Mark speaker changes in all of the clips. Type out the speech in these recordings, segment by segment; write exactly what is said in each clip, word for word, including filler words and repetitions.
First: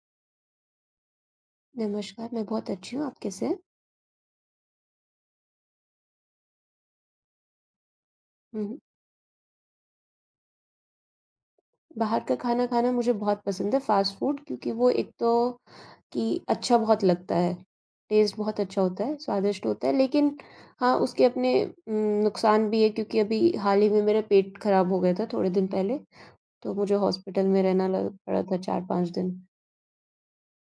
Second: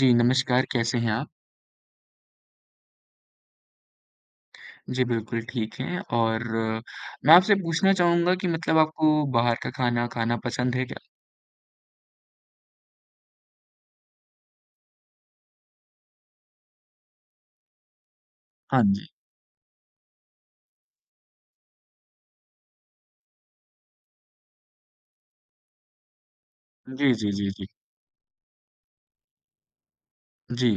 Speaker 1: जी, नमस्कार, कैसे हैं आप?
Speaker 2: नमस्कार, मैं बहुत अच्छी हूँ, आप कैसे हैं?
Speaker 1: जी, बिल्कुल ठीक हैं और अ, मैं आपसे पूछना चाहूँगा कि
Speaker 2: हुँ, हुँ।
Speaker 1: मतलब आपको बाहर का खाना, खाना पसंद है क्या?
Speaker 2: बाहर का खाना खाना मुझे बहुत पसंद है, फ़ास्ट फ़ूड क्योंकि वो एक तो कि अच्छा बहुत लगता है, टेस्ट बहुत अच्छा
Speaker 1: हाँ
Speaker 2: होता
Speaker 1: जी।
Speaker 2: है, स्वादिष्ट होता है, लेकिन हाँ, उसके अपने उम, नुकसान भी है क्योंकि अभी हाल ही में मेरा पेट खराब हो गया था थोड़े दिन पहले, तो मुझे
Speaker 1: जी, जी,
Speaker 2: हॉस्पिटल
Speaker 1: जी,
Speaker 2: में
Speaker 1: जी।
Speaker 2: रहना लग पड़ा था चार पाँच दिन।
Speaker 1: जी।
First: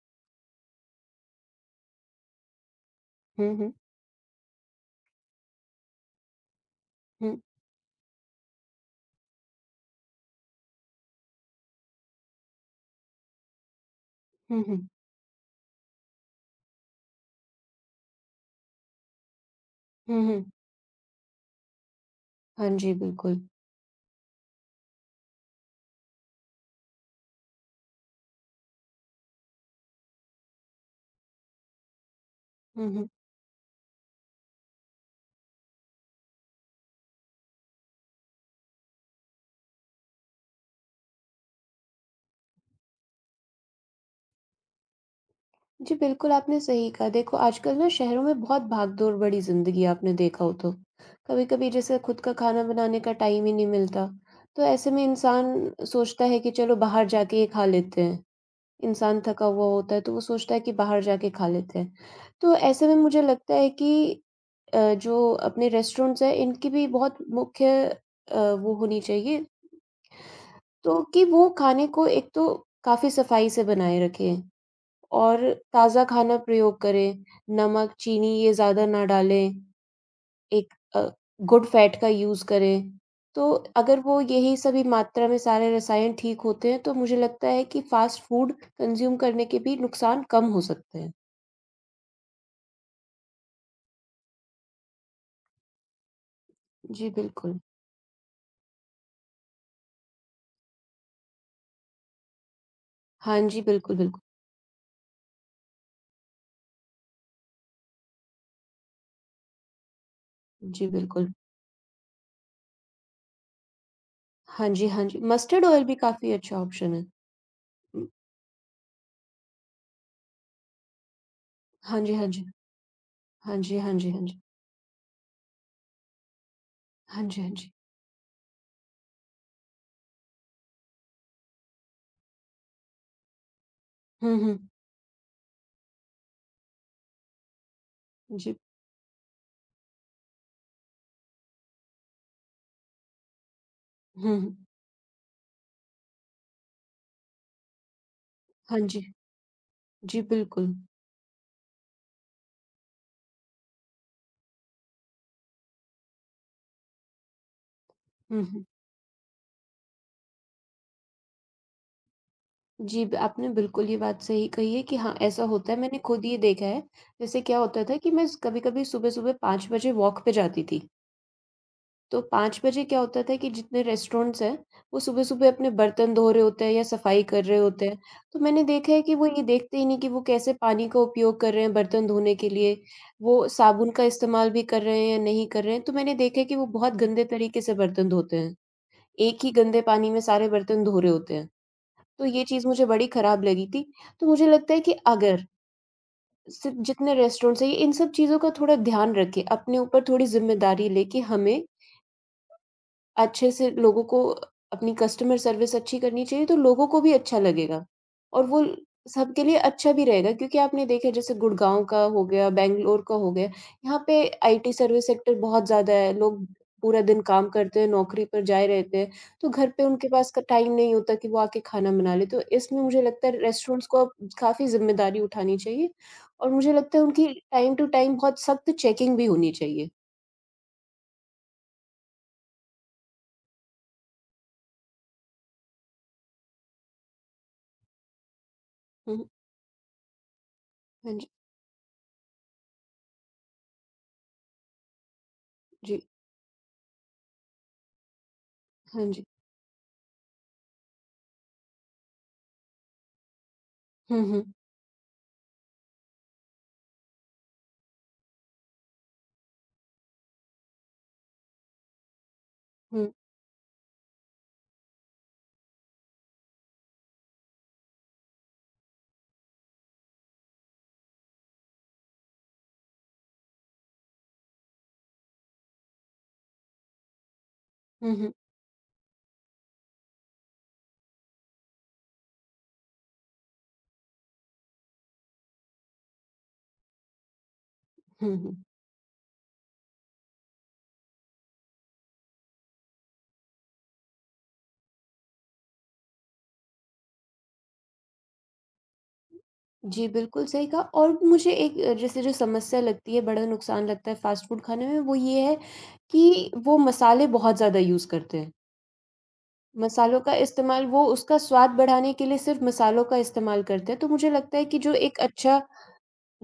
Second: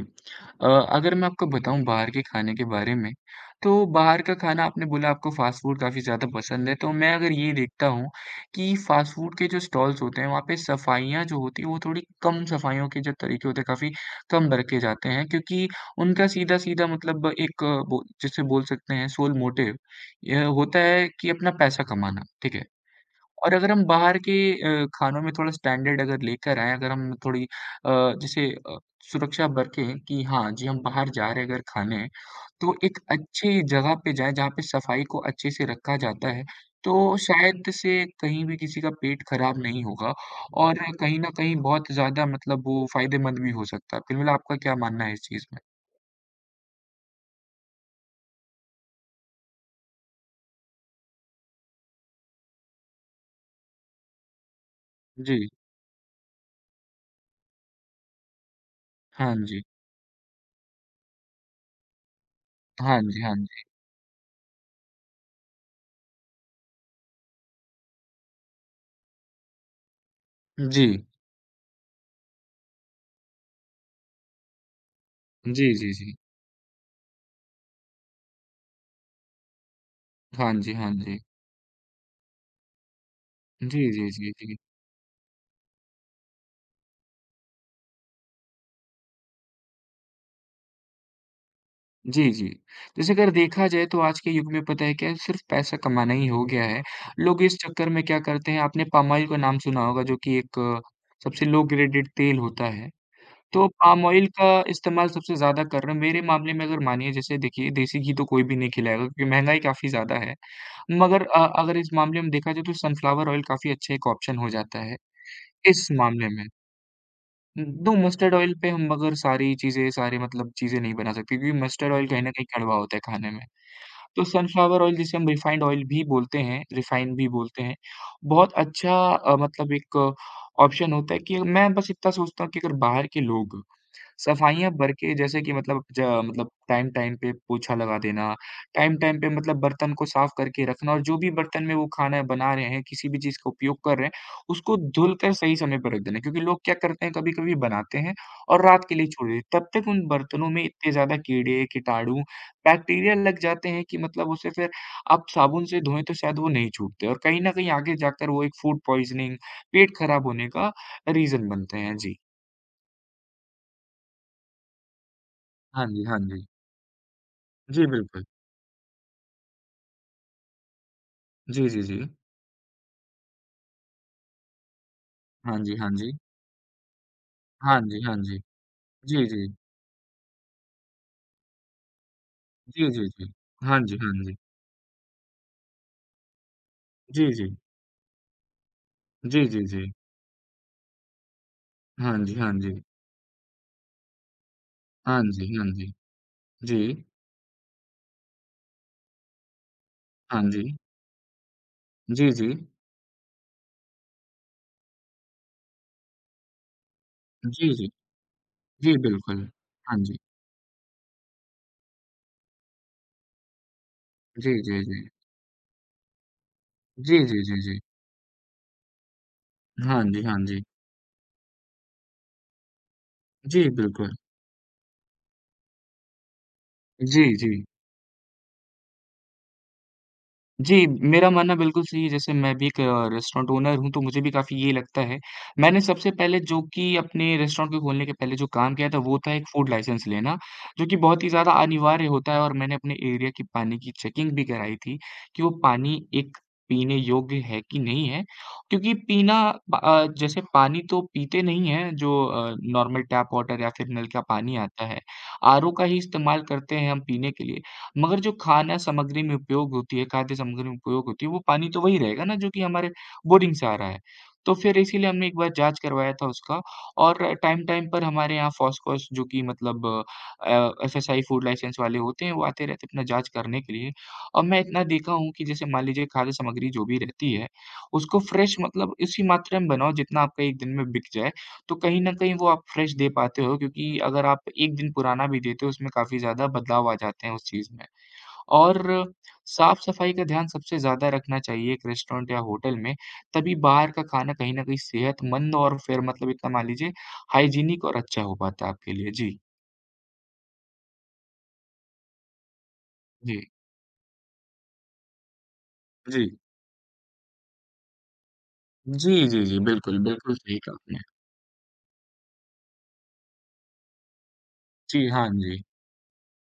Speaker 1: अ, अगर मैं आपको बताऊँ बाहर के खाने के बारे में,
Speaker 2: हुँ, हुँ,
Speaker 1: तो बाहर का खाना आपने बोला आपको फ़ास्ट फ़ूड काफ़ी ज़्यादा पसंद है, तो मैं अगर
Speaker 2: हुँ,
Speaker 1: ये देखता हूँ कि फ़ास्ट फ़ूड के जो स्टॉल्स होते हैं, वहाँ पे सफाइयाँ जो होती हैं, वो थोड़ी कम सफाइयों के जो तरीके होते हैं, काफ़ी कम
Speaker 2: हुँ, हुँ,
Speaker 1: बरते जाते हैं क्योंकि उनका सीधा-सीधा मतलब एक अ, बो जिसे बोल सकते हैं सोल मोटिव,
Speaker 2: हुँ, हुँ।
Speaker 1: यह होता है कि अपना पैसा कमाना, ठीक है?
Speaker 2: हाँ जी, बिल्कुल।
Speaker 1: और अगर हम बाहर के अ, खानों में थोड़ा स्टैंडर्ड अगर लेकर आएँ, अगर हम थोड़ी अ, जैसे अ, सुरक्षा बरतें कि हाँ जी, हम बाहर जा रहे हैं अगर खाने, तो
Speaker 2: हुँ,
Speaker 1: एक
Speaker 2: हुँ।
Speaker 1: अच्छी जगह पे जाएँ जहाँ पे सफाई को अच्छे से रखा जाता है, तो शायद से कहीं भी किसी का पेट खराब नहीं होगा और कहीं न कहीं बहुत ज़्यादा मतलब वो फ़ायदेमंद भी हो सकता है। फिलहाल आपका क्या मानना है इस चीज़ में?
Speaker 2: जी, बिल्कुल आपने सही कहा। देखो आजकल ना शहरों में बहुत भागदौड़ भरी ज़िंदगी है आपने देखा हो तो। कभी-कभी जैसे खुद का खाना बनाने का टाइम ही नहीं मिलता, तो ऐसे में
Speaker 1: जी।
Speaker 2: इंसान सोचता है कि चलो बाहर जाके ये खा लेते हैं। इंसान
Speaker 1: हाँ
Speaker 2: थका
Speaker 1: जी।
Speaker 2: हुआ होता है तो वो सोचता है कि बाहर जाके खा लेते हैं। तो ऐसे में
Speaker 1: हाँ
Speaker 2: मुझे
Speaker 1: जी, हाँ
Speaker 2: लगता
Speaker 1: जी।
Speaker 2: है कि अ, जो अपने रेस्टोरेंट्स हैं इनकी भी बहुत मुख्य अ, वो होनी चाहिए
Speaker 1: जी।
Speaker 2: तो कि वो खाने को एक तो काफ़ी सफाई से बनाए रखें। और
Speaker 1: जी, जी,
Speaker 2: ताज़ा
Speaker 1: जी।
Speaker 2: खाना प्रयोग करें, नमक, चीनी ये ज़्यादा ना डालें,
Speaker 1: हाँ
Speaker 2: एक
Speaker 1: जी, हाँ
Speaker 2: अ,
Speaker 1: जी।
Speaker 2: गुड फैट का यूज़ करें। तो
Speaker 1: जी,
Speaker 2: अगर
Speaker 1: जी,
Speaker 2: वो
Speaker 1: जी,
Speaker 2: यही
Speaker 1: जी।
Speaker 2: सभी मात्रा में सारे रसायन ठीक होते हैं, तो मुझे लगता है कि फ़ास्ट फ़ूड कंज़्यूम करने के भी नुकसान कम हो सकते हैं।
Speaker 1: जी, जी। जैसे अगर देखा जाए तो आज के युग में पता है क्या है सिर्फ़ पैसा कमाना ही हो गया है।
Speaker 2: जी,
Speaker 1: लोग इस
Speaker 2: बिल्कुल।
Speaker 1: चक्कर में क्या करते हैं आपने पाम ऑयल का नाम सुना होगा जो कि एक अ, सबसे लो ग्रेडेड तेल होता है।
Speaker 2: हाँ जी,
Speaker 1: तो
Speaker 2: बिल्कुल,
Speaker 1: पाम
Speaker 2: बिल्कुल।
Speaker 1: ऑयल का इस्तेमाल सबसे ज़्यादा कर रहे हैं। मेरे मामले में अगर मानिए जैसे देखिए देसी घी तो कोई भी नहीं खिलाएगा क्योंकि महँगाई काफ़ी ज़्यादा है।
Speaker 2: जी,
Speaker 1: मगर
Speaker 2: बिल्कुल।
Speaker 1: अ, अगर इस मामले में देखा जाए तो सनफ्लावर ऑयल काफ़ी अच्छा एक ऑप्शन हो
Speaker 2: हाँ
Speaker 1: जाता
Speaker 2: जी,
Speaker 1: है,
Speaker 2: हाँ जी। मस्टर्ड ऑयल
Speaker 1: इस
Speaker 2: भी
Speaker 1: मामले
Speaker 2: काफ़ी
Speaker 1: में।
Speaker 2: अच्छा ऑप्शन है।
Speaker 1: दो
Speaker 2: हुँ,
Speaker 1: मस्टर्ड ऑयल पे हम मगर सारी चीज़ें सारे मतलब चीज़ें नहीं बना सकते क्योंकि मस्टर्ड
Speaker 2: हाँ
Speaker 1: ऑयल
Speaker 2: जी,
Speaker 1: कहीं
Speaker 2: हाँ
Speaker 1: न
Speaker 2: जी।
Speaker 1: कहीं कड़वा होता है खाने में।
Speaker 2: हाँ जी, हाँ जी,
Speaker 1: तो
Speaker 2: हाँ जी।
Speaker 1: सनफ्लावर ऑयल जिसे हम रिफाइंड ऑयल भी बोलते हैं, रिफाइन
Speaker 2: हाँ
Speaker 1: भी
Speaker 2: जी, हाँ
Speaker 1: बोलते
Speaker 2: जी।
Speaker 1: हैं, बहुत अच्छा अ, मतलब एक ऑप्शन होता है कि मैं बस इतना सोचता हूँ कि अगर बाहर के लोग
Speaker 2: हुँ, हुँ।
Speaker 1: सफाइयाँ भर के जैसे कि मतलब ज मतलब टाइम टाइम पे पोछा लगा देना,
Speaker 2: जी।
Speaker 1: टाइम टाइम पे मतलब बर्तन को साफ करके रखना और जो भी बर्तन में वो खाना बना रहे हैं, किसी भी चीज़ का उपयोग कर रहे हैं,
Speaker 2: हुँ, हुँ।
Speaker 1: उसको धुलकर सही समय पर रख देना। क्योंकि लोग क्या करते हैं कभी-कभी बनाते हैं और
Speaker 2: हाँ
Speaker 1: रात के
Speaker 2: जी।
Speaker 1: लिए छोड़ देते हैं। तब तक उन
Speaker 2: जी,
Speaker 1: बर्तनों में
Speaker 2: बिल्कुल।
Speaker 1: इतने ज़्यादा कीड़े, कीटाणु, बैक्टीरिया लग जाते हैं कि मतलब उसे फिर आप साबुन से धोएँ तो शायद वो नहीं छूटते और कहीं न कहीं आगे जाकर
Speaker 2: हुँ,
Speaker 1: वो एक
Speaker 2: हुँ।
Speaker 1: फूड पॉइज़निंग, पेट खराब होने का रीज़न बनते हैं। जी।
Speaker 2: जी, ब आपने बिल्कुल ये बात सही कही है कि हाँ, ऐसा होता है,
Speaker 1: हाँ
Speaker 2: मैंने
Speaker 1: जी, हाँ
Speaker 2: खुद ये
Speaker 1: जी।
Speaker 2: देखा है। जैसे क्या होता
Speaker 1: जी,
Speaker 2: था कि
Speaker 1: बिल्कुल।
Speaker 2: मैं कभी-कभी सुबह-सुबह पाँच बजे वॉक पे जाती थी।
Speaker 1: जी, जी, जी।
Speaker 2: तो पाँच बजे क्या होता था कि जितने रेस्टोरेंट्स हैं, वो सुबह-सुबह
Speaker 1: हाँ
Speaker 2: अपने
Speaker 1: जी, हाँ जी।
Speaker 2: बर्तन धो रहे होते हैं या सफाई कर रहे
Speaker 1: हाँ
Speaker 2: होते हैं।
Speaker 1: जी, हाँ जी।
Speaker 2: तो मैंने देखा है कि वो
Speaker 1: जी,
Speaker 2: ये
Speaker 1: जी।
Speaker 2: देखते ही नहीं कि वो कैसे पानी का उपयोग कर रहे हैं बर्तन धोने के लिए,
Speaker 1: जी, जी, जी।
Speaker 2: वो
Speaker 1: हाँ
Speaker 2: साबुन
Speaker 1: जी,
Speaker 2: का
Speaker 1: हाँ जी।
Speaker 2: इस्तेमाल भी कर रहे हैं या नहीं कर रहे हैं। तो मैंने देखा है कि वो बहुत गंदे
Speaker 1: जी, जी।
Speaker 2: तरीके से बर्तन धोते हैं। एक
Speaker 1: जी,
Speaker 2: ही
Speaker 1: जी,
Speaker 2: गंदे
Speaker 1: जी।
Speaker 2: पानी में सारे बर्तन धो रहे होते हैं।
Speaker 1: हाँ
Speaker 2: तो
Speaker 1: जी,
Speaker 2: ये
Speaker 1: हाँ
Speaker 2: चीज़
Speaker 1: जी।
Speaker 2: मुझे बड़ी ख़राब लगी थी। तो मुझे लगता है कि
Speaker 1: हाँ
Speaker 2: अगर
Speaker 1: जी, हाँ जी।
Speaker 2: सिर्फ़
Speaker 1: जी।
Speaker 2: जितने रेस्टोरेंट्स हैं, ये इन सब चीज़ों का थोड़ा ध्यान रखें, अपने ऊपर थोड़ी
Speaker 1: हाँ जी।
Speaker 2: ज़िम्मेदारी लें कि हमें
Speaker 1: जी, जी।
Speaker 2: अच्छे से लोगों को अपनी कस्टमर सर्विस अच्छी करनी चाहिए, तो लोगों को भी अच्छा
Speaker 1: जी,
Speaker 2: लगेगा
Speaker 1: जी।
Speaker 2: और वो
Speaker 1: जी,
Speaker 2: सबके
Speaker 1: बिल्कुल।
Speaker 2: लिए अच्छा
Speaker 1: हाँ
Speaker 2: भी
Speaker 1: जी।
Speaker 2: रहेगा क्योंकि आपने देखा जैसे गुड़गाँव का हो गया, बैंगलोर का हो गया, यहाँ पे
Speaker 1: जी,
Speaker 2: आईटी
Speaker 1: जी, जी।
Speaker 2: सर्विस सेक्टर बहुत ज़्यादा है, लोग पूरा
Speaker 1: जी,
Speaker 2: दिन
Speaker 1: जी,
Speaker 2: काम
Speaker 1: जी,
Speaker 2: करते
Speaker 1: जी।
Speaker 2: हैं, नौकरी पर जाए रहते हैं, तो घर पे
Speaker 1: हाँ
Speaker 2: उनके
Speaker 1: जी,
Speaker 2: पास
Speaker 1: हाँ
Speaker 2: का
Speaker 1: जी।
Speaker 2: टाइम नहीं होता कि वो आके खाना बना लें, तो इसमें मुझे लगता है
Speaker 1: जी,
Speaker 2: रेस्टोरेंट्स को
Speaker 1: बिल्कुल।
Speaker 2: अब काफ़ी ज़िम्मेदारी उठानी चाहिए और मुझे लगता है
Speaker 1: जी,
Speaker 2: उनकी
Speaker 1: जी।
Speaker 2: टाइम टू टाइम बहुत सख्त चेकिंग भी होनी चाहिए।
Speaker 1: जी, मेरा मानना बिल्कुल सही है, जैसे मैं भी एक रेस्टोरेंट ओनर हूँ, तो मुझे भी काफ़ी ये लगता है। मैंने सबसे पहले जो कि अपने रेस्टोरेंट को खोलने के पहले जो काम किया था,
Speaker 2: हुँ,
Speaker 1: वो
Speaker 2: हुँ।
Speaker 1: था एक फूड लाइसेंस लेना, जो कि
Speaker 2: हाँ
Speaker 1: बहुत
Speaker 2: जी,
Speaker 1: ही ज़्यादा अनिवार्य होता है और मैंने अपने एरिया के पानी की चेकिंग भी कराई थी, कि वो पानी
Speaker 2: जी।
Speaker 1: एक पीने योग्य है कि नहीं है। क्योंकि
Speaker 2: हाँ जी।
Speaker 1: पीना प अ, जैसे पानी तो पीते नहीं हैं, जो अ, नॉर्मल टैप वाटर या फिर नल
Speaker 2: हुँ,
Speaker 1: का
Speaker 2: हुँ।
Speaker 1: पानी आता है। आरओ का ही इस्तेमाल करते हैं हम पीने के लिए। मगर जो खाना सामग्री में उपयोग होती है, खाद्य सामग्री में उपयोग होती है, वो पानी तो वही रहेगा ना जो कि हमारे
Speaker 2: हुँ।
Speaker 1: बोरिंग से आ रहा है। तो फिर इसीलिए हमने एक बार जाँच करवाया था उसका और टाइम-टाइम पर हमारे यहाँ फॉस्कोस जो कि मतलब अ, एफएसआई फूड लाइसेंस वाले होते हैं, वो आते रहते हैं अपना जाँच करने के लिए। और मैं इतना देखा हूँ कि जैसे मान लीजिए खाद्य सामग्री जो भी रहती है,
Speaker 2: हुँ,
Speaker 1: उसको
Speaker 2: हुँ।
Speaker 1: फ्रेश मतलब उसी मात्रा में बनाओ जितना आपका एक दिन में बिक जाए, तो कहीं न कहीं वो आप फ्रेश दे पाते हो क्योंकि अगर आप एक दिन पुराना भी देते हो, उसमें काफ़ी ज़्यादा बदलाव आ जाते हैं उस चीज़ में।
Speaker 2: हुँ, हुँ।
Speaker 1: और साफ-सफाई का ध्यान सबसे ज़्यादा रखना चाहिए एक रेस्टोरेंट या होटल में, तभी बाहर का खाना कहीं न कहीं सेहतमंद और फिर मतलब इतना मान लीजिए हाइजीनिक और अच्छा हो पाता है आपके लिए। जी,
Speaker 2: जी, बिल्कुल सही कहा और मुझे एक अ, जैसे जो समस्या लगती है,
Speaker 1: जी,
Speaker 2: बड़ा नुकसान लगता है फ़ास्ट फ़ूड खाने में, वो ये है
Speaker 1: जी।
Speaker 2: कि वो मसाले बहुत ज़्यादा यूज़ करते हैं।
Speaker 1: जी, जी, जी, बिल्कुल,
Speaker 2: मसालों का
Speaker 1: बिल्कुल सही कहा
Speaker 2: इस्तेमाल
Speaker 1: आपने।
Speaker 2: वो उसका स्वाद बढ़ाने के लिए सिर्फ़ मसालों का इस्तेमाल करते हैं, तो मुझे लगता है कि जो
Speaker 1: जी,
Speaker 2: एक
Speaker 1: हाँ
Speaker 2: अच्छा
Speaker 1: जी।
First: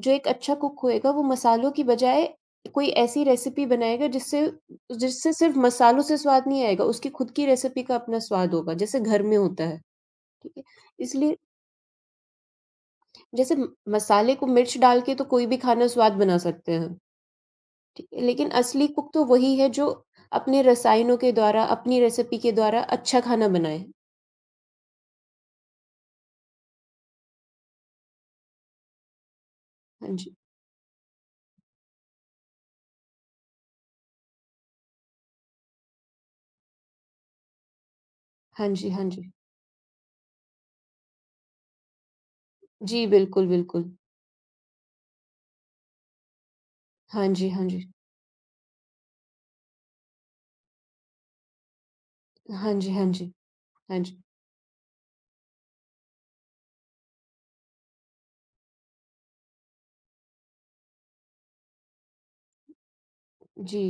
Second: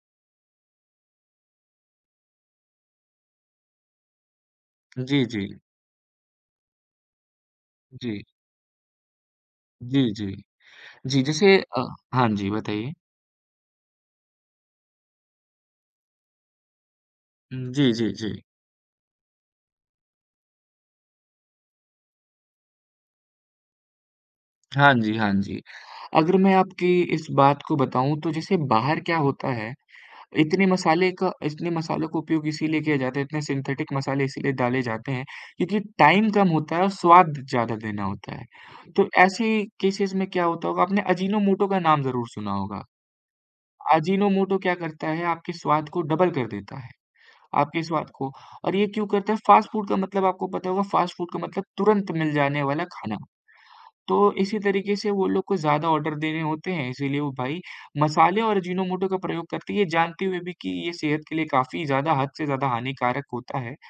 Speaker 2: जो एक अच्छा कुक होएगा, वो मसालों की बजाय कोई ऐसी रेसिपी बनाएगा जिससे
Speaker 1: जी,
Speaker 2: जिससे
Speaker 1: जी,
Speaker 2: सिर्फ़ मसालों से स्वाद नहीं आएगा, उसकी खुद की रेसिपी का अपना
Speaker 1: जी।
Speaker 2: स्वाद होगा, जैसे घर में होता है,
Speaker 1: जी, जी।
Speaker 2: ठीक है?
Speaker 1: जी,
Speaker 2: इसलिए
Speaker 1: जैसे अ, हाँ जी, बताइए?
Speaker 2: जैसे म मसाले को मिर्च डाल के तो कोई भी खाना स्वाद बना सकते हैं,
Speaker 1: जी,
Speaker 2: ठीक
Speaker 1: जी,
Speaker 2: है,
Speaker 1: जी।
Speaker 2: लेकिन असली कुक तो वही है जो अपने रसायनों के द्वारा, अपनी रेसिपी के द्वारा अच्छा खाना बनाए।
Speaker 1: हाँ जी, हाँ जी। अगर मैं आपकी इस बात को बताऊँ तो जैसे बाहर क्या होता है
Speaker 2: हाँ जी।
Speaker 1: इतने मसाले का इतने मसालों का उपयोग इसीलिए किया जाता है, इतने सिंथेटिक मसाले इसीलिए डाले जाते हैं, क्योंकि टाइम कम होता है और स्वाद ज़्यादा देना होता है।
Speaker 2: हाँ जी, हाँ
Speaker 1: तो
Speaker 2: जी।
Speaker 1: ऐसे केसेज़ में क्या होता होगा आपने अजीनोमोटो का नाम ज़रूर सुना होगा।
Speaker 2: जी, बिल्कुल, बिल्कुल।
Speaker 1: अजीनोमोटो क्या करता है आपके स्वाद को डबल कर देता है,
Speaker 2: हाँ जी, हाँ
Speaker 1: आपके
Speaker 2: जी।
Speaker 1: स्वाद को और ये क्यों करता है? फ़ास्ट फ़ूड का मतलब आपको पता होगा फ़ास्ट फ़ूड का मतलब तुरंत मिल जाने
Speaker 2: हाँ
Speaker 1: वाला
Speaker 2: जी, हाँ
Speaker 1: खाना।
Speaker 2: जी। हाँ जी।
Speaker 1: तो इसी तरीके से वो लोग को ज़्यादा ऑर्डर देने होते हैं, इसीलिए वो भाई मसाले और अजीनोमोटो का प्रयोग करती है, जानते हुए भी कि ये सेहत के लिए काफ़ी ज़्यादा हद से ज़्यादा हानिकारक होता है।
Speaker 2: जी।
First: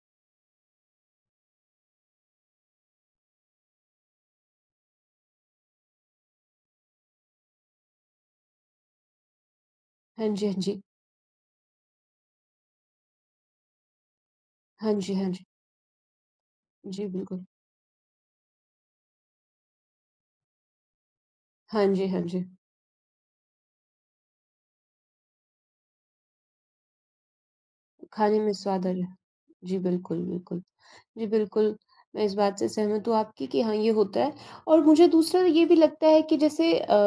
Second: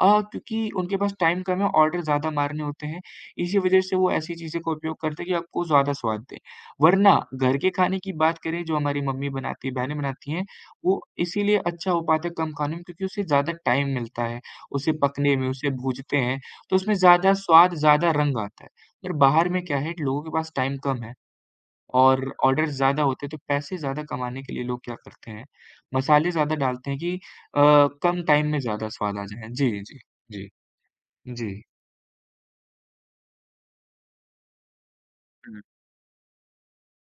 Speaker 1: अ, क्योंकि उनके पास टाइम कम है, ऑर्डर ज़्यादा मारने होते हैं, इसी वजह से वो ऐसी चीज़ों का उपयोग करते हैं कि आपको ज़्यादा स्वाद दें। वरना घर के खाने की बात करें जो हमारी मम्मी बनाती है, बहनें
Speaker 2: हाँ
Speaker 1: बनाती हैं,
Speaker 2: जी, हाँ जी।
Speaker 1: वो इसीलिए अच्छा हो पाता है कम खाने में क्योंकि उसे ज़्यादा टाइम मिलता है,
Speaker 2: हाँ
Speaker 1: उसे
Speaker 2: जी, हाँ
Speaker 1: पकने
Speaker 2: जी।
Speaker 1: में, उसे भूनते हैं, तो उसमें
Speaker 2: जी,
Speaker 1: ज़्यादा
Speaker 2: बिल्कुल।
Speaker 1: स्वाद, ज़्यादा रंग आता है। पर बाहर में क्या है, लोगों के पास टाइम कम है,
Speaker 2: हाँ जी, हाँ
Speaker 1: और
Speaker 2: जी।
Speaker 1: ऑर्डर्स ज़्यादा होते हैं, तो पैसे ज़्यादा कमाने के लिए लोग क्या करते हैं, मसाले ज़्यादा डालते हैं कि अ, कम
Speaker 2: खाने
Speaker 1: टाइम
Speaker 2: में
Speaker 1: में
Speaker 2: स्वाद
Speaker 1: ज़्यादा
Speaker 2: और
Speaker 1: स्वाद आ जाए। जी,
Speaker 2: जी,
Speaker 1: जी,
Speaker 2: बिल्कुल,
Speaker 1: जी,
Speaker 2: बिल्कुल। जी,
Speaker 1: जी।
Speaker 2: बिल्कुल, मैं इस बात से सहमत हूँ आपकी कि हाँ, ये होता है और मुझे दूसरा
Speaker 1: हुँ।
Speaker 2: ये भी लगता है कि जैसे अ,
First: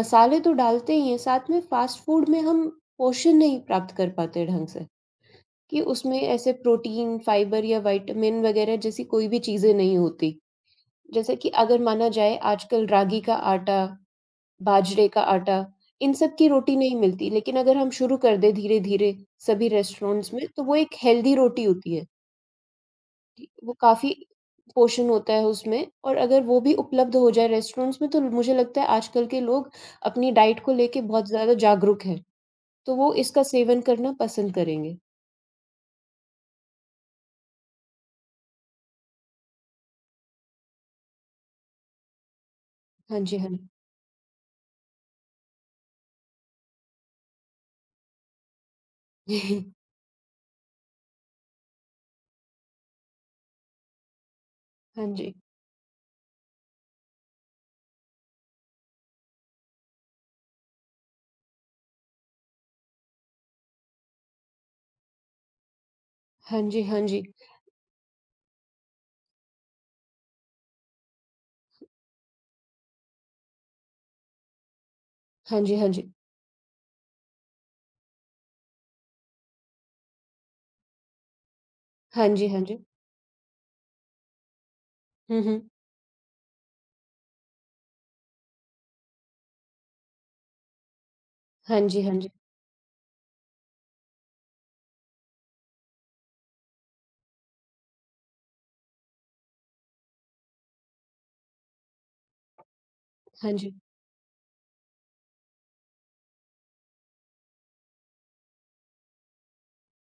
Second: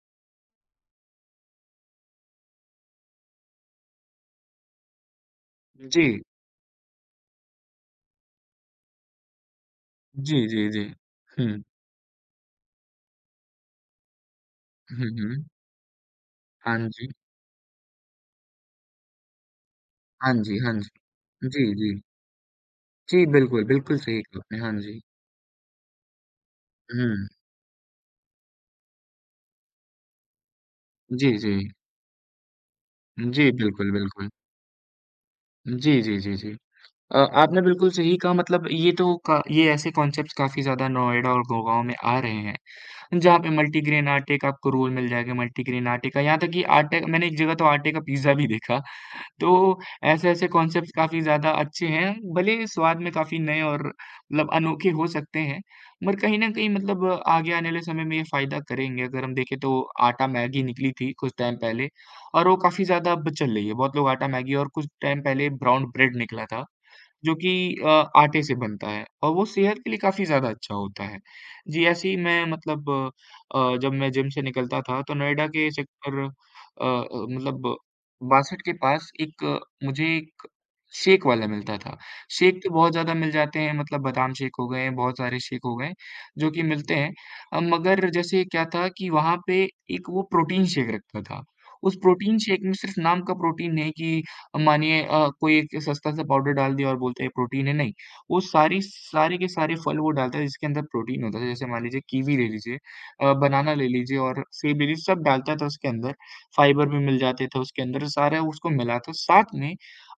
Speaker 2: मसाले तो डालते ही हैं, साथ में फ़ास्ट फ़ूड में हम पोषण नहीं प्राप्त कर पाते ढंग से, कि उसमें
Speaker 1: जी,
Speaker 2: ऐसे प्रोटीन, फ़ाइबर या विटामिन वगैरह जैसी कोई भी चीज़ें नहीं होती।
Speaker 1: जी, जी, जी।
Speaker 2: जैसे कि
Speaker 1: हुँ,
Speaker 2: अगर माना जाए आजकल रागी का आटा बाजरे
Speaker 1: हुँ,
Speaker 2: का
Speaker 1: हुँ।
Speaker 2: आटा, इन सब की रोटी
Speaker 1: हाँ
Speaker 2: नहीं
Speaker 1: जी,
Speaker 2: मिलती, लेकिन अगर हम शुरू कर दें धीरे-धीरे सभी रेस्टोरेंट्स
Speaker 1: हाँ
Speaker 2: में,
Speaker 1: जी,
Speaker 2: तो
Speaker 1: हाँ
Speaker 2: वो एक
Speaker 1: जी।
Speaker 2: हेल्दी रोटी
Speaker 1: जी, जी।
Speaker 2: होती है।
Speaker 1: जी,
Speaker 2: ठीक-
Speaker 1: बिल्कुल,
Speaker 2: वो
Speaker 1: बिल्कुल
Speaker 2: काफ़ी
Speaker 1: सही कहा आपने। हाँ जी।
Speaker 2: पोषण होता है उसमें और अगर वो भी उपलब्ध
Speaker 1: हुँ।
Speaker 2: हो जाए रेस्टोरेंट्स में, तो मुझे लगता है आजकल के लोग अपनी डाइट को लेके बहुत
Speaker 1: जी,
Speaker 2: ज़्यादा
Speaker 1: जी।
Speaker 2: जागरूक हैं, तो वो इसका
Speaker 1: जी,
Speaker 2: सेवन
Speaker 1: बिल्कुल,
Speaker 2: करना
Speaker 1: बिल्कुल।
Speaker 2: पसंद करेंगे।
Speaker 1: जी, जी, जी, जी। अ, आपने बिल्कुल सही कहा मतलब ये तो का ये ऐसे कॉन्सेप्ट्स काफ़ी ज़्यादा नोएडा और गुड़गाँव में आ रहे हैं।
Speaker 2: हाँ जी,
Speaker 1: जहाँ
Speaker 2: हाँ।
Speaker 1: पे
Speaker 2: जी
Speaker 1: मल्टीग्रेन आटे का आपको रोल मिल जाएगा, मल्टीग्रेन आटे का, यहाँ तक कि आटे मैंने एक जगह तो आटे का पिज़्ज़ा भी देखा। तो ऐसे-ऐसे कॉन्सेप्ट्स काफ़ी ज़्यादा अच्छे हैं, भले ही स्वाद में काफ़ी नए और मतलब अनोखे
Speaker 2: हाँ
Speaker 1: हो
Speaker 2: जी।
Speaker 1: सकते हैं, मगर कहीं न कहीं मतलब आगे आने वाले समय में ये फ़ायदा करेंगे। अगर हम देखें तो आटा मैगी निकली थी कुछ टाइम पहले और वो काफ़ी ज़्यादा अब चल रही है। बहुत लोग आटा मैगी और कुछ टाइम पहले ब्राउन ब्रेड निकला
Speaker 2: हाँ
Speaker 1: था,
Speaker 2: जी, हाँ जी।
Speaker 1: जो कि अ, आटे से बनता है और वो सेहत के लिए काफ़ी ज़्यादा अच्छा होता है। जी, ऐसे ही मैं मतलब अ, जब मैं जिम से निकलता था तो नोएडा
Speaker 2: हाँ
Speaker 1: के
Speaker 2: जी, हाँ जी।
Speaker 1: सेक्टर अ अ, मतलब बासठ के पास एक अ, मुझे एक शेक वाला मिलता था।
Speaker 2: हाँ जी,
Speaker 1: शेक
Speaker 2: हाँ
Speaker 1: तो
Speaker 2: जी।
Speaker 1: बहुत ज़्यादा मिल जाते हैं मतलब बादाम शेक हो गए, बहुत सारे
Speaker 2: हुँ, हुँ।
Speaker 1: शेक हो गए जो कि मिलते हैं। अ, मगर जैसे क्या था कि वहाँ पे एक वो प्रोटीन शेक रखता था।
Speaker 2: हाँ
Speaker 1: उस
Speaker 2: जी, हाँ जी।
Speaker 1: प्रोटीन शेक में सिर्फ़ नाम का प्रोटीन है कि मानिए अ, कोई एक सस्ता सा पाउडर डाल दिया और बोलते हैं प्रोटीन है, नहीं। वो सारी सारे के सारे फल वो डालता है जिसके अंदर प्रोटीन होता है। जैसे मान लीजिए कीवी ले लीजिए अ,
Speaker 2: हाँ जी।
Speaker 1: बनाना ले लीजिए और सेब ले लीजिए, सब डालता था उसके अंदर, फाइबर भी मिल जाते थे उसके अंदर, सारा उसको मिला था। साथ में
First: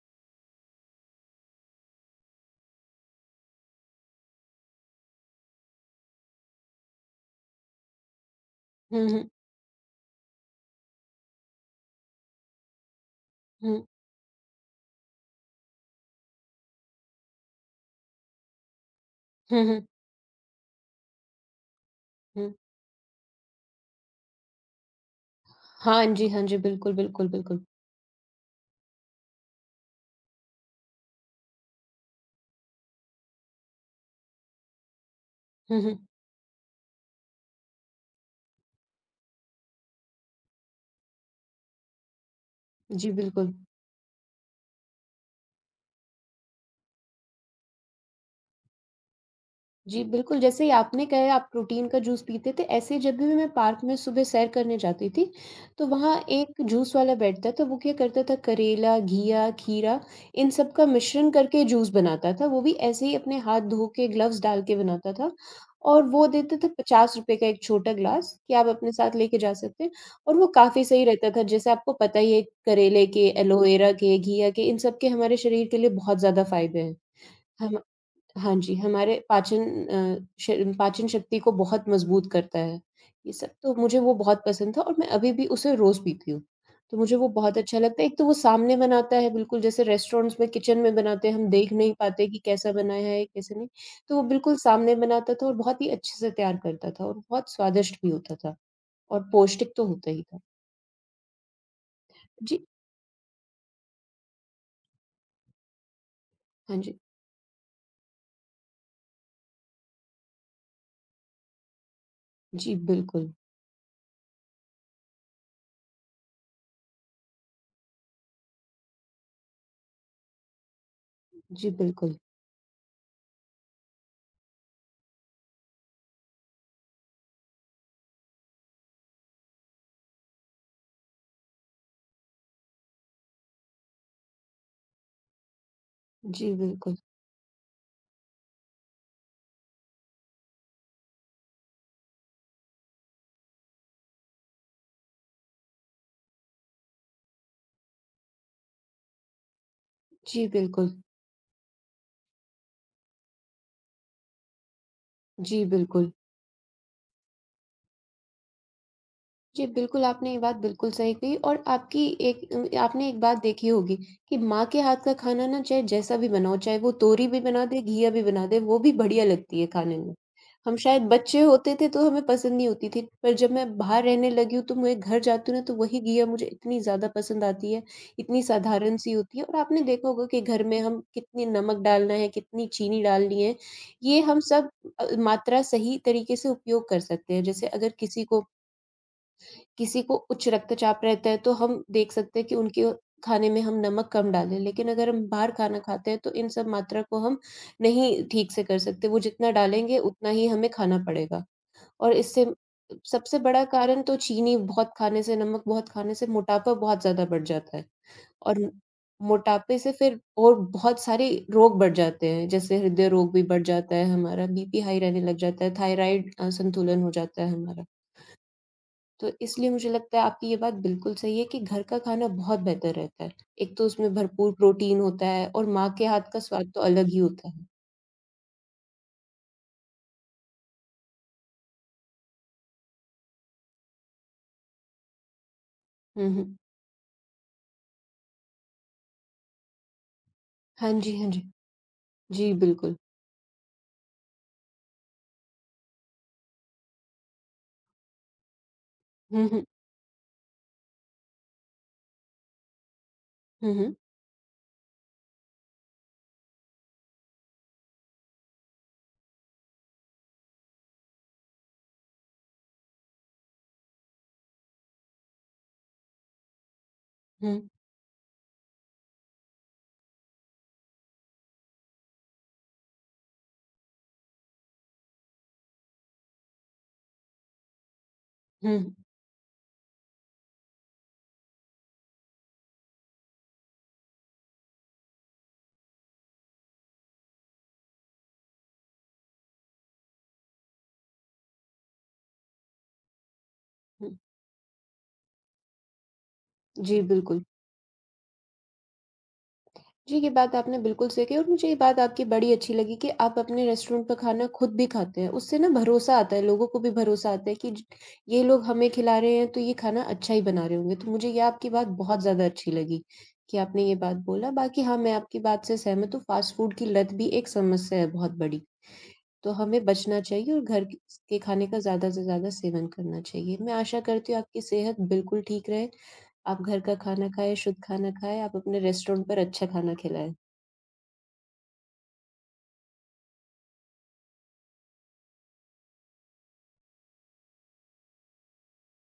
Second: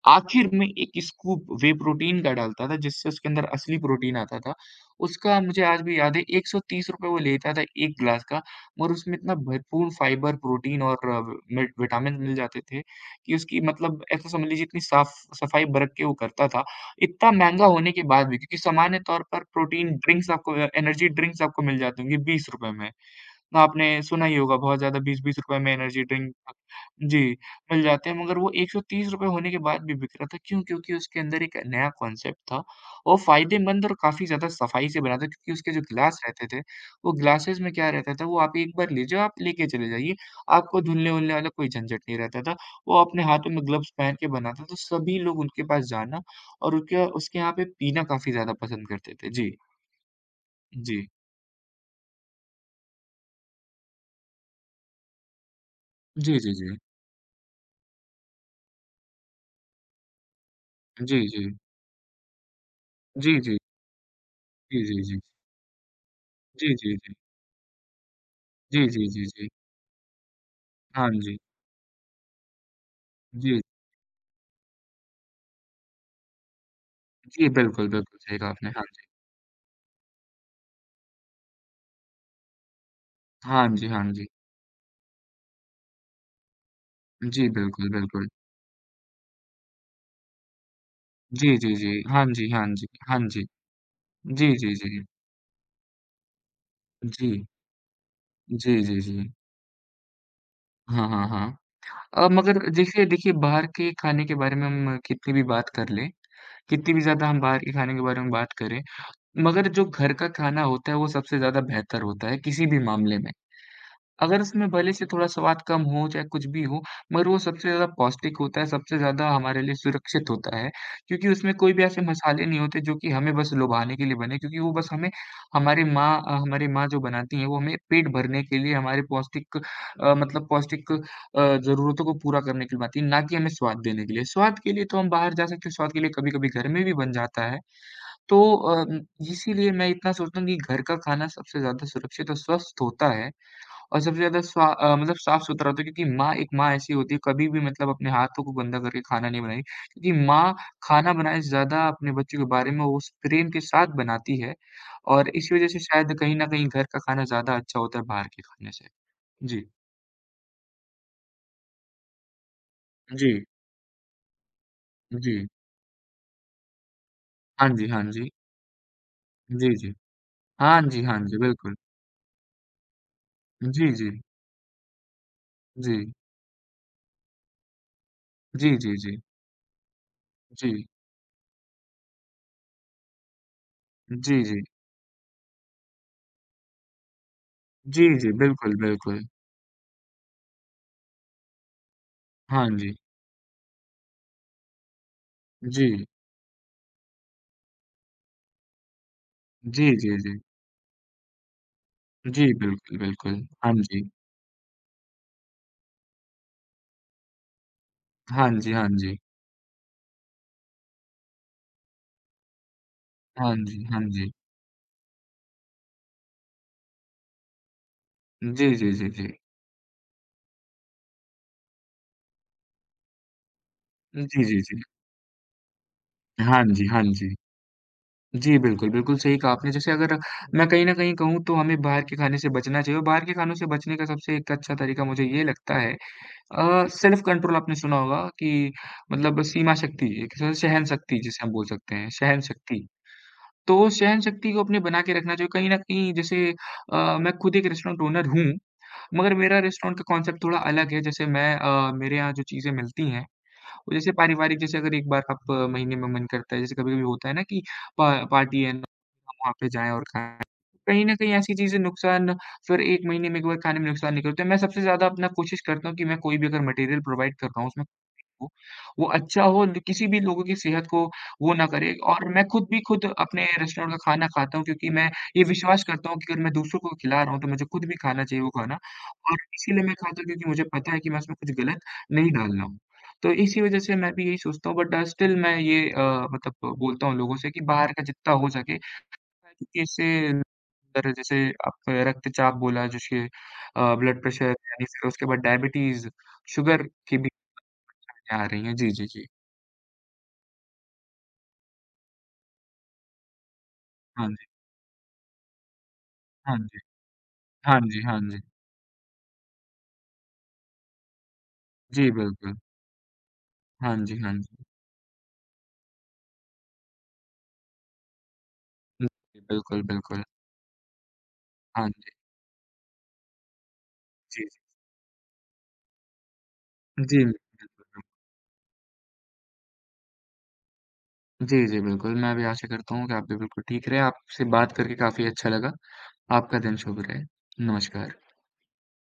Speaker 1: आखिर में एक स्कूप व्हे प्रोटीन का डालता था जिससे उसके अंदर असली प्रोटीन आता था। उसका मुझे आज भी याद है ₹एक सौ तीस रुपए वो लेता था एक ग्लास का और
Speaker 2: हुँ,
Speaker 1: उसमें
Speaker 2: हुँ।
Speaker 1: इतना भरपूर फाइबर, प्रोटीन और विट विटामिन मिल जाते थे कि उसकी
Speaker 2: हुँ।
Speaker 1: मतलब ऐसा समझ लीजिए इतनी साफ सफाई बरत के वो करता था। इतना महँगा होने के बाद भी क्योंकि सामान्य तौर पर
Speaker 2: हुँ, हुँ।
Speaker 1: प्रोटीन ड्रिंक्स आपको एनर्जी ड्रिंक्स आपको मिल जाते होंगे
Speaker 2: हुँ।
Speaker 1: ₹बीस रुपए में। आपने सुना ही होगा बहुत ज़्यादा बीस बीस रुपए में एनर्जी
Speaker 2: हाँ जी,
Speaker 1: ड्रिंक
Speaker 2: हाँ जी। बिल्कुल,
Speaker 1: जी,
Speaker 2: बिल्कुल, बिल्कुल।
Speaker 1: मिल जाते हैं मगर वो एक सौ तीस रुपए होने के बाद भी बिक रहा था। क्यों? क्योंकि उसके अंदर एक नया कॉन्सेप्ट था और फ़ायदेमंद और काफ़ी ज़्यादा सफाई से बना था क्योंकि उसके
Speaker 2: हुँ,
Speaker 1: जो
Speaker 2: हुँ।
Speaker 1: ग्लास रहते थे, वो ग्लासेज़ में क्या रहता था वो आप एक बार ले जाओ, आप लेके चले जाइए। आपको धुलने-वुलने वाला कोई झंझट नहीं रहता था। वो
Speaker 2: जी,
Speaker 1: अपने हाथों
Speaker 2: बिल्कुल।
Speaker 1: में ग्लव्स पहन के बनाता था, तो सभी लोग उनके पास जाना और उनके उसके यहाँ पे पीना काफ़ी ज़्यादा पसंद करते थे। जी,
Speaker 2: जी, बिल्कुल, जैसे ही
Speaker 1: जी।
Speaker 2: आपने कहा आप प्रोटीन का जूस पीते थे, ऐसे ही जब भी मैं पार्क में सुबह सैर करने जाती थी, तो वहाँ
Speaker 1: जी, जी,
Speaker 2: एक
Speaker 1: जी।
Speaker 2: जूस वाला बैठता था, तो वो क्या करता था करेला, घिया, खीरा इन सब का
Speaker 1: जी,
Speaker 2: मिश्रण
Speaker 1: जी।
Speaker 2: करके जूस बनाता था, वो भी ऐसे ही अपने
Speaker 1: जी, जी।
Speaker 2: हाथ धो के ग्लव्स डाल के
Speaker 1: जी, जी,
Speaker 2: बनाता
Speaker 1: जी।
Speaker 2: था और वो देते थे
Speaker 1: जी, जी, जी।
Speaker 2: ₹पचास रुपये का एक छोटा ग्लास कि आप
Speaker 1: जी,
Speaker 2: अपने
Speaker 1: जी,
Speaker 2: साथ
Speaker 1: जी,
Speaker 2: लेके
Speaker 1: जी।
Speaker 2: जा सकते हैं और वो काफ़ी सही
Speaker 1: हाँ
Speaker 2: रहता
Speaker 1: जी।
Speaker 2: था। जैसे आपको पता ही है करेले के,
Speaker 1: जी।
Speaker 2: एलोवेरा के, घिया के इन सब के हमारे शरीर के लिए बहुत ज़्यादा फ़ायदे हैं।
Speaker 1: जी, बिल्कुल, बिल्कुल सही कहा
Speaker 2: हाँ
Speaker 1: आपने।
Speaker 2: जी,
Speaker 1: हाँ जी।
Speaker 2: हमारे पाचन अ, श पाचन शक्ति को बहुत मज़बूत करता है। ये सब
Speaker 1: हाँ
Speaker 2: तो
Speaker 1: जी,
Speaker 2: मुझे
Speaker 1: हाँ
Speaker 2: वो
Speaker 1: जी।
Speaker 2: बहुत पसंद था और मैं अभी भी उसे रोज़ पीती हूँ। तो मुझे वो
Speaker 1: जी,
Speaker 2: बहुत अच्छा
Speaker 1: बिल्कुल,
Speaker 2: लगता है। एक तो
Speaker 1: बिल्कुल।
Speaker 2: वो सामने बनाता है बिल्कुल जैसे रेस्टोरेंट्स में किचन में बनाते हैं, हम
Speaker 1: जी,
Speaker 2: देख
Speaker 1: जी, जी।
Speaker 2: नहीं
Speaker 1: हाँ
Speaker 2: पाते कि
Speaker 1: जी, हाँ
Speaker 2: कैसा
Speaker 1: जी।
Speaker 2: बनाया
Speaker 1: हाँ
Speaker 2: है,
Speaker 1: जी।
Speaker 2: कैसे नहीं। तो वो
Speaker 1: जी,
Speaker 2: बिल्कुल
Speaker 1: जी,
Speaker 2: सामने
Speaker 1: जी।
Speaker 2: बनाता था और बहुत ही अच्छे से तैयार करता था और
Speaker 1: जी।
Speaker 2: बहुत स्वादिष्ट भी होता था
Speaker 1: जी, जी, जी।
Speaker 2: और पौष्टिक तो होता ही था।
Speaker 1: हाँ, हाँ, हाँ। अ, मगर
Speaker 2: जी,
Speaker 1: देखिए देखिए बाहर के खाने के बारे में हम कितनी भी बात कर लें,
Speaker 2: हाँ
Speaker 1: कितनी
Speaker 2: जी।
Speaker 1: भी ज़्यादा हम बाहर के खाने के बारे में बात करें, मगर जो घर का खाना होता है वो सबसे ज़्यादा बेहतर होता है किसी
Speaker 2: जी,
Speaker 1: भी मामले में।
Speaker 2: बिल्कुल।
Speaker 1: अगर उसमें भले से थोड़ा स्वाद कम हो, चाहे कुछ भी हो, मगर वो सबसे ज़्यादा पौष्टिक होता है, सबसे ज़्यादा हमारे लिए सुरक्षित होता है। क्योंकि उसमें
Speaker 2: जी,
Speaker 1: कोई भी ऐसे
Speaker 2: बिल्कुल।
Speaker 1: मसाले नहीं होते जो कि हमें बस लुभाने के लिए बने, क्योंकि वो बस हमें हमारी माँ अ, हमारी माँ जो बनाती हैं, वो हमें पेट भरने के लिए हमारे पौष्टिक अ, मतलब पौष्टिक अ, ज़रूरतों को पूरा करने के लिए बनाती है, ना कि हमें स्वाद देने के लिए। स्वाद के लिए तो हम बाहर जा सकते हैं, स्वाद के लिए कभी-कभी
Speaker 2: जी,
Speaker 1: घर में भी
Speaker 2: बिल्कुल।
Speaker 1: बन जाता है। तो अ, इसीलिए मैं इतना सोचता हूँ कि घर का खाना सबसे ज़्यादा सुरक्षित और स्वस्थ होता है। और सबसे ज़्यादा स्वा अ, मतलब साफ-सुथरा होता है क्योंकि माँ एक माँ ऐसी होती है कभी भी मतलब अपने हाथों को गंदा करके खाना नहीं बनाएगी। क्योंकि
Speaker 2: जी,
Speaker 1: माँ
Speaker 2: बिल्कुल।
Speaker 1: खाना बनाए से ज़्यादा अपने बच्चों के बारे में उस प्रेम के साथ बनाती है और इसी
Speaker 2: जी,
Speaker 1: वज़ह से
Speaker 2: बिल्कुल।
Speaker 1: शायद कहीं न कहीं घर का खाना ज़्यादा अच्छा होता है बाहर के खाने से। जी।
Speaker 2: जी, बिल्कुल, आपने ये बात बिल्कुल सही कही और आपकी एक अ, आपने एक बात
Speaker 1: जी,
Speaker 2: देखी होगी कि माँ के हाथ का खाना
Speaker 1: जी।
Speaker 2: ना चाहे जैसा भी बनाओ, चाहे वो तोरी भी बना
Speaker 1: हाँ
Speaker 2: दे,
Speaker 1: जी, हाँ
Speaker 2: घिया भी
Speaker 1: जी।
Speaker 2: बना दे, वो भी बढ़िया लगती है
Speaker 1: जी, जी।
Speaker 2: खाने में। हम
Speaker 1: हाँ
Speaker 2: शायद
Speaker 1: जी, हाँ जी,
Speaker 2: बच्चे होते
Speaker 1: बिल्कुल।
Speaker 2: थे तो हमें पसंद नहीं होती थी, पर जब मैं
Speaker 1: जी,
Speaker 2: बाहर
Speaker 1: जी।
Speaker 2: रहने लगी हूँ तो मैं घर जाती हूँ ना तो
Speaker 1: जी।
Speaker 2: वही घिया मुझे इतनी ज़्यादा पसंद आती है, इतनी
Speaker 1: जी, जी,
Speaker 2: साधारण-सी
Speaker 1: जी।
Speaker 2: होती है और आपने देखा होगा कि घर
Speaker 1: जी।
Speaker 2: में हम कितनी नमक डालना है, कितनी चीनी डालनी है, ये हम
Speaker 1: जी, जी।
Speaker 2: सब अ, मात्रा सही तरीके से उपयोग कर सकते हैं। जैसे अगर
Speaker 1: जी,
Speaker 2: किसी
Speaker 1: जी,
Speaker 2: को
Speaker 1: बिल्कुल, बिल्कुल।
Speaker 2: किसी को उच्च रक्तचाप रहता है, तो हम देख सकते हैं कि
Speaker 1: हाँ
Speaker 2: उनके
Speaker 1: जी।
Speaker 2: खाने में हम नमक कम डालें, लेकिन अगर हम बाहर खाना
Speaker 1: जी।
Speaker 2: खाते हैं, तो इन सब मात्रा को हम नहीं ठीक से कर सकते, वो जितना
Speaker 1: जी,
Speaker 2: डालेंगे
Speaker 1: जी,
Speaker 2: उतना
Speaker 1: जी।
Speaker 2: ही हमें खाना पड़ेगा। और
Speaker 1: जी,
Speaker 2: इससे
Speaker 1: बिल्कुल, बिल्कुल।
Speaker 2: सबसे बड़ा
Speaker 1: हाँ
Speaker 2: कारण
Speaker 1: जी।
Speaker 2: तो चीनी बहुत खाने से, नमक बहुत खाने से मोटापा बहुत ज़्यादा बढ़ जाता है
Speaker 1: हाँ
Speaker 2: और
Speaker 1: जी, हाँ जी।
Speaker 2: मोटापे से फिर और बहुत सारे रोग बढ़ जाते हैं, जैसे हृदय रोग भी
Speaker 1: हाँ
Speaker 2: बढ़
Speaker 1: जी,
Speaker 2: जाता
Speaker 1: हाँ
Speaker 2: है
Speaker 1: जी।
Speaker 2: हमारा, बीपी हाई रहने लग जाता है, थायराइड असंतुलन हो जाता है हमारा।
Speaker 1: जी, जी, जी, जी।
Speaker 2: तो इसलिए मुझे लगता है आपकी ये बात बिल्कुल सही है कि घर का खाना बहुत बेहतर रहता है। एक तो उसमें
Speaker 1: जी,
Speaker 2: भरपूर
Speaker 1: जी, जी।
Speaker 2: प्रोटीन होता है और माँ के हाथ का
Speaker 1: हाँ
Speaker 2: स्वाद तो
Speaker 1: जी, हाँ
Speaker 2: अलग ही
Speaker 1: जी।
Speaker 2: होता है।
Speaker 1: जी, बिल्कुल, बिल्कुल सही कहा आपने। जैसे अगर मैं कहीं न कहीं कहूँ तो हमें बाहर के खाने से बचना चाहिए और बाहर के खानों से बचने का सबसे एक अच्छा तरीका मुझे ये लगता है
Speaker 2: हुँ, हुँ।
Speaker 1: अ, सेल्फ कंट्रोल आपने सुना होगा कि मतलब सीमा शक्ति एक तरह से सहन
Speaker 2: हाँ जी,
Speaker 1: शक्ति
Speaker 2: हाँ जी।
Speaker 1: जिसे हम बोल सकते हैं, सहन
Speaker 2: जी,
Speaker 1: शक्ति।
Speaker 2: बिल्कुल।
Speaker 1: तो वो सहन शक्ति को अपने बना के रखना चाहिए। कहीं न कहीं जैसे अ, मैं खुद एक रेस्टोरेंट ओनर हूँ, मगर
Speaker 2: हुँ,
Speaker 1: मेरा
Speaker 2: हुँ।
Speaker 1: रेस्टोरेंट का कॉन्सेप्ट थोड़ा अलग है। जैसे मैं अ, मेरे यहाँ जो चीज़ें मिलती हैं
Speaker 2: हुँ,
Speaker 1: और
Speaker 2: हुँ।
Speaker 1: जैसे पारिवारिक जैसे अगर एक बार आप अ, महीने में मन करता है, जैसे कभी-कभी होता है ना कि पा पार्टी है ना, हम वहाँ पे जाएँ और खाएँ। कहीं न कहीं ऐसी चीज़ें नुकसान फिर एक महीने में एक बार खाने में नुकसान नहीं करते। मैं सबसे ज़्यादा अपना कोशिश करता हूँ कि मैं कोई भी अगर मटीरियल प्रोवाइड कर
Speaker 2: हुँ,
Speaker 1: रहा हूँ उसमें हो, वो अच्छा हो ल किसी भी लोगों की सेहत को वो ना करे और मैं खुद भी खुद अपने रेस्टोरेंट का खाना खाता हूँ क्योंकि मैं ये विश्वास करता हूँ कि अगर मैं दूसरों को खिला रहा हूँ तो मुझे खुद भी खाना चाहिए वो खाना
Speaker 2: हुँ,
Speaker 1: और इसीलिए मैं खाता हूँ क्योंकि मुझे पता है कि मैं उसमें कुछ गलत नहीं डाल रहा हूँ। तो इसी वज़ह से मैं भी यही सोचता हूँ बट स्टिल मैं ये अ, मतलब बोलता हूँ लोगों से कि बाहर का जितना हो सके क्योंकि इससे अगर जैसे आप रक्तचाप बोला जिसके अ,
Speaker 2: हुँ।
Speaker 1: ब्लड प्रेशर यानी फिर उसके बाद डायबिटीज़, शुगर
Speaker 2: जी,
Speaker 1: की
Speaker 2: बिल्कुल।
Speaker 1: बीमारियाँ आ रही हैं। जी, जी, जी।
Speaker 2: जी, ये बात आपने बिल्कुल सही कही और मुझे ये बात आपकी बड़ी अच्छी लगी कि आप अपने रेस्टोरेंट का
Speaker 1: हाँ जी,
Speaker 2: खाना खुद भी खाते हैं। उससे ना भरोसा आता है,
Speaker 1: हाँ
Speaker 2: लोगों को
Speaker 1: जी।
Speaker 2: भी भरोसा आता है कि
Speaker 1: हाँ
Speaker 2: ज
Speaker 1: जी, हाँ जी।
Speaker 2: ये लोग हमें खिला रहे हैं, तो ये खाना अच्छा ही बना रहे होंगे। तो मुझे ये आपकी बात
Speaker 1: जी,
Speaker 2: बहुत ज़्यादा
Speaker 1: बिल्कुल।
Speaker 2: अच्छी लगी कि आपने ये
Speaker 1: हाँ
Speaker 2: बात
Speaker 1: जी, हाँ
Speaker 2: बोला।
Speaker 1: जी।
Speaker 2: बाकी हाँ, मैं आपकी बात से सहमत हूँ, फ़ास्ट फ़ूड की लत भी एक समस्या है बहुत बड़ी।
Speaker 1: जी,
Speaker 2: तो हमें
Speaker 1: बिल्कुल,
Speaker 2: बचना
Speaker 1: बिल्कुल।
Speaker 2: चाहिए और घर क के खाने का
Speaker 1: हाँ
Speaker 2: ज़्यादा
Speaker 1: जी,
Speaker 2: से ज़्यादा सेवन करना चाहिए। मैं आशा करती हूँ
Speaker 1: जी, जी।
Speaker 2: आपकी सेहत बिल्कुल ठीक रहे, आप घर का
Speaker 1: जी,
Speaker 2: खाना खाएँ, शुद्ध
Speaker 1: बिल्कुल।
Speaker 2: खाना खाएँ, आप अपने रेस्टोरेंट पर अच्छा खाना खिलाएँ।
Speaker 1: जी, जी, बिल्कुल। मैं भी आशा करता हूँ कि आप भी बिल्कुल ठीक रहें। आपसे बात करके काफ़ी अच्छा लगा। आपका दिन शुभ रहे। नमस्कार।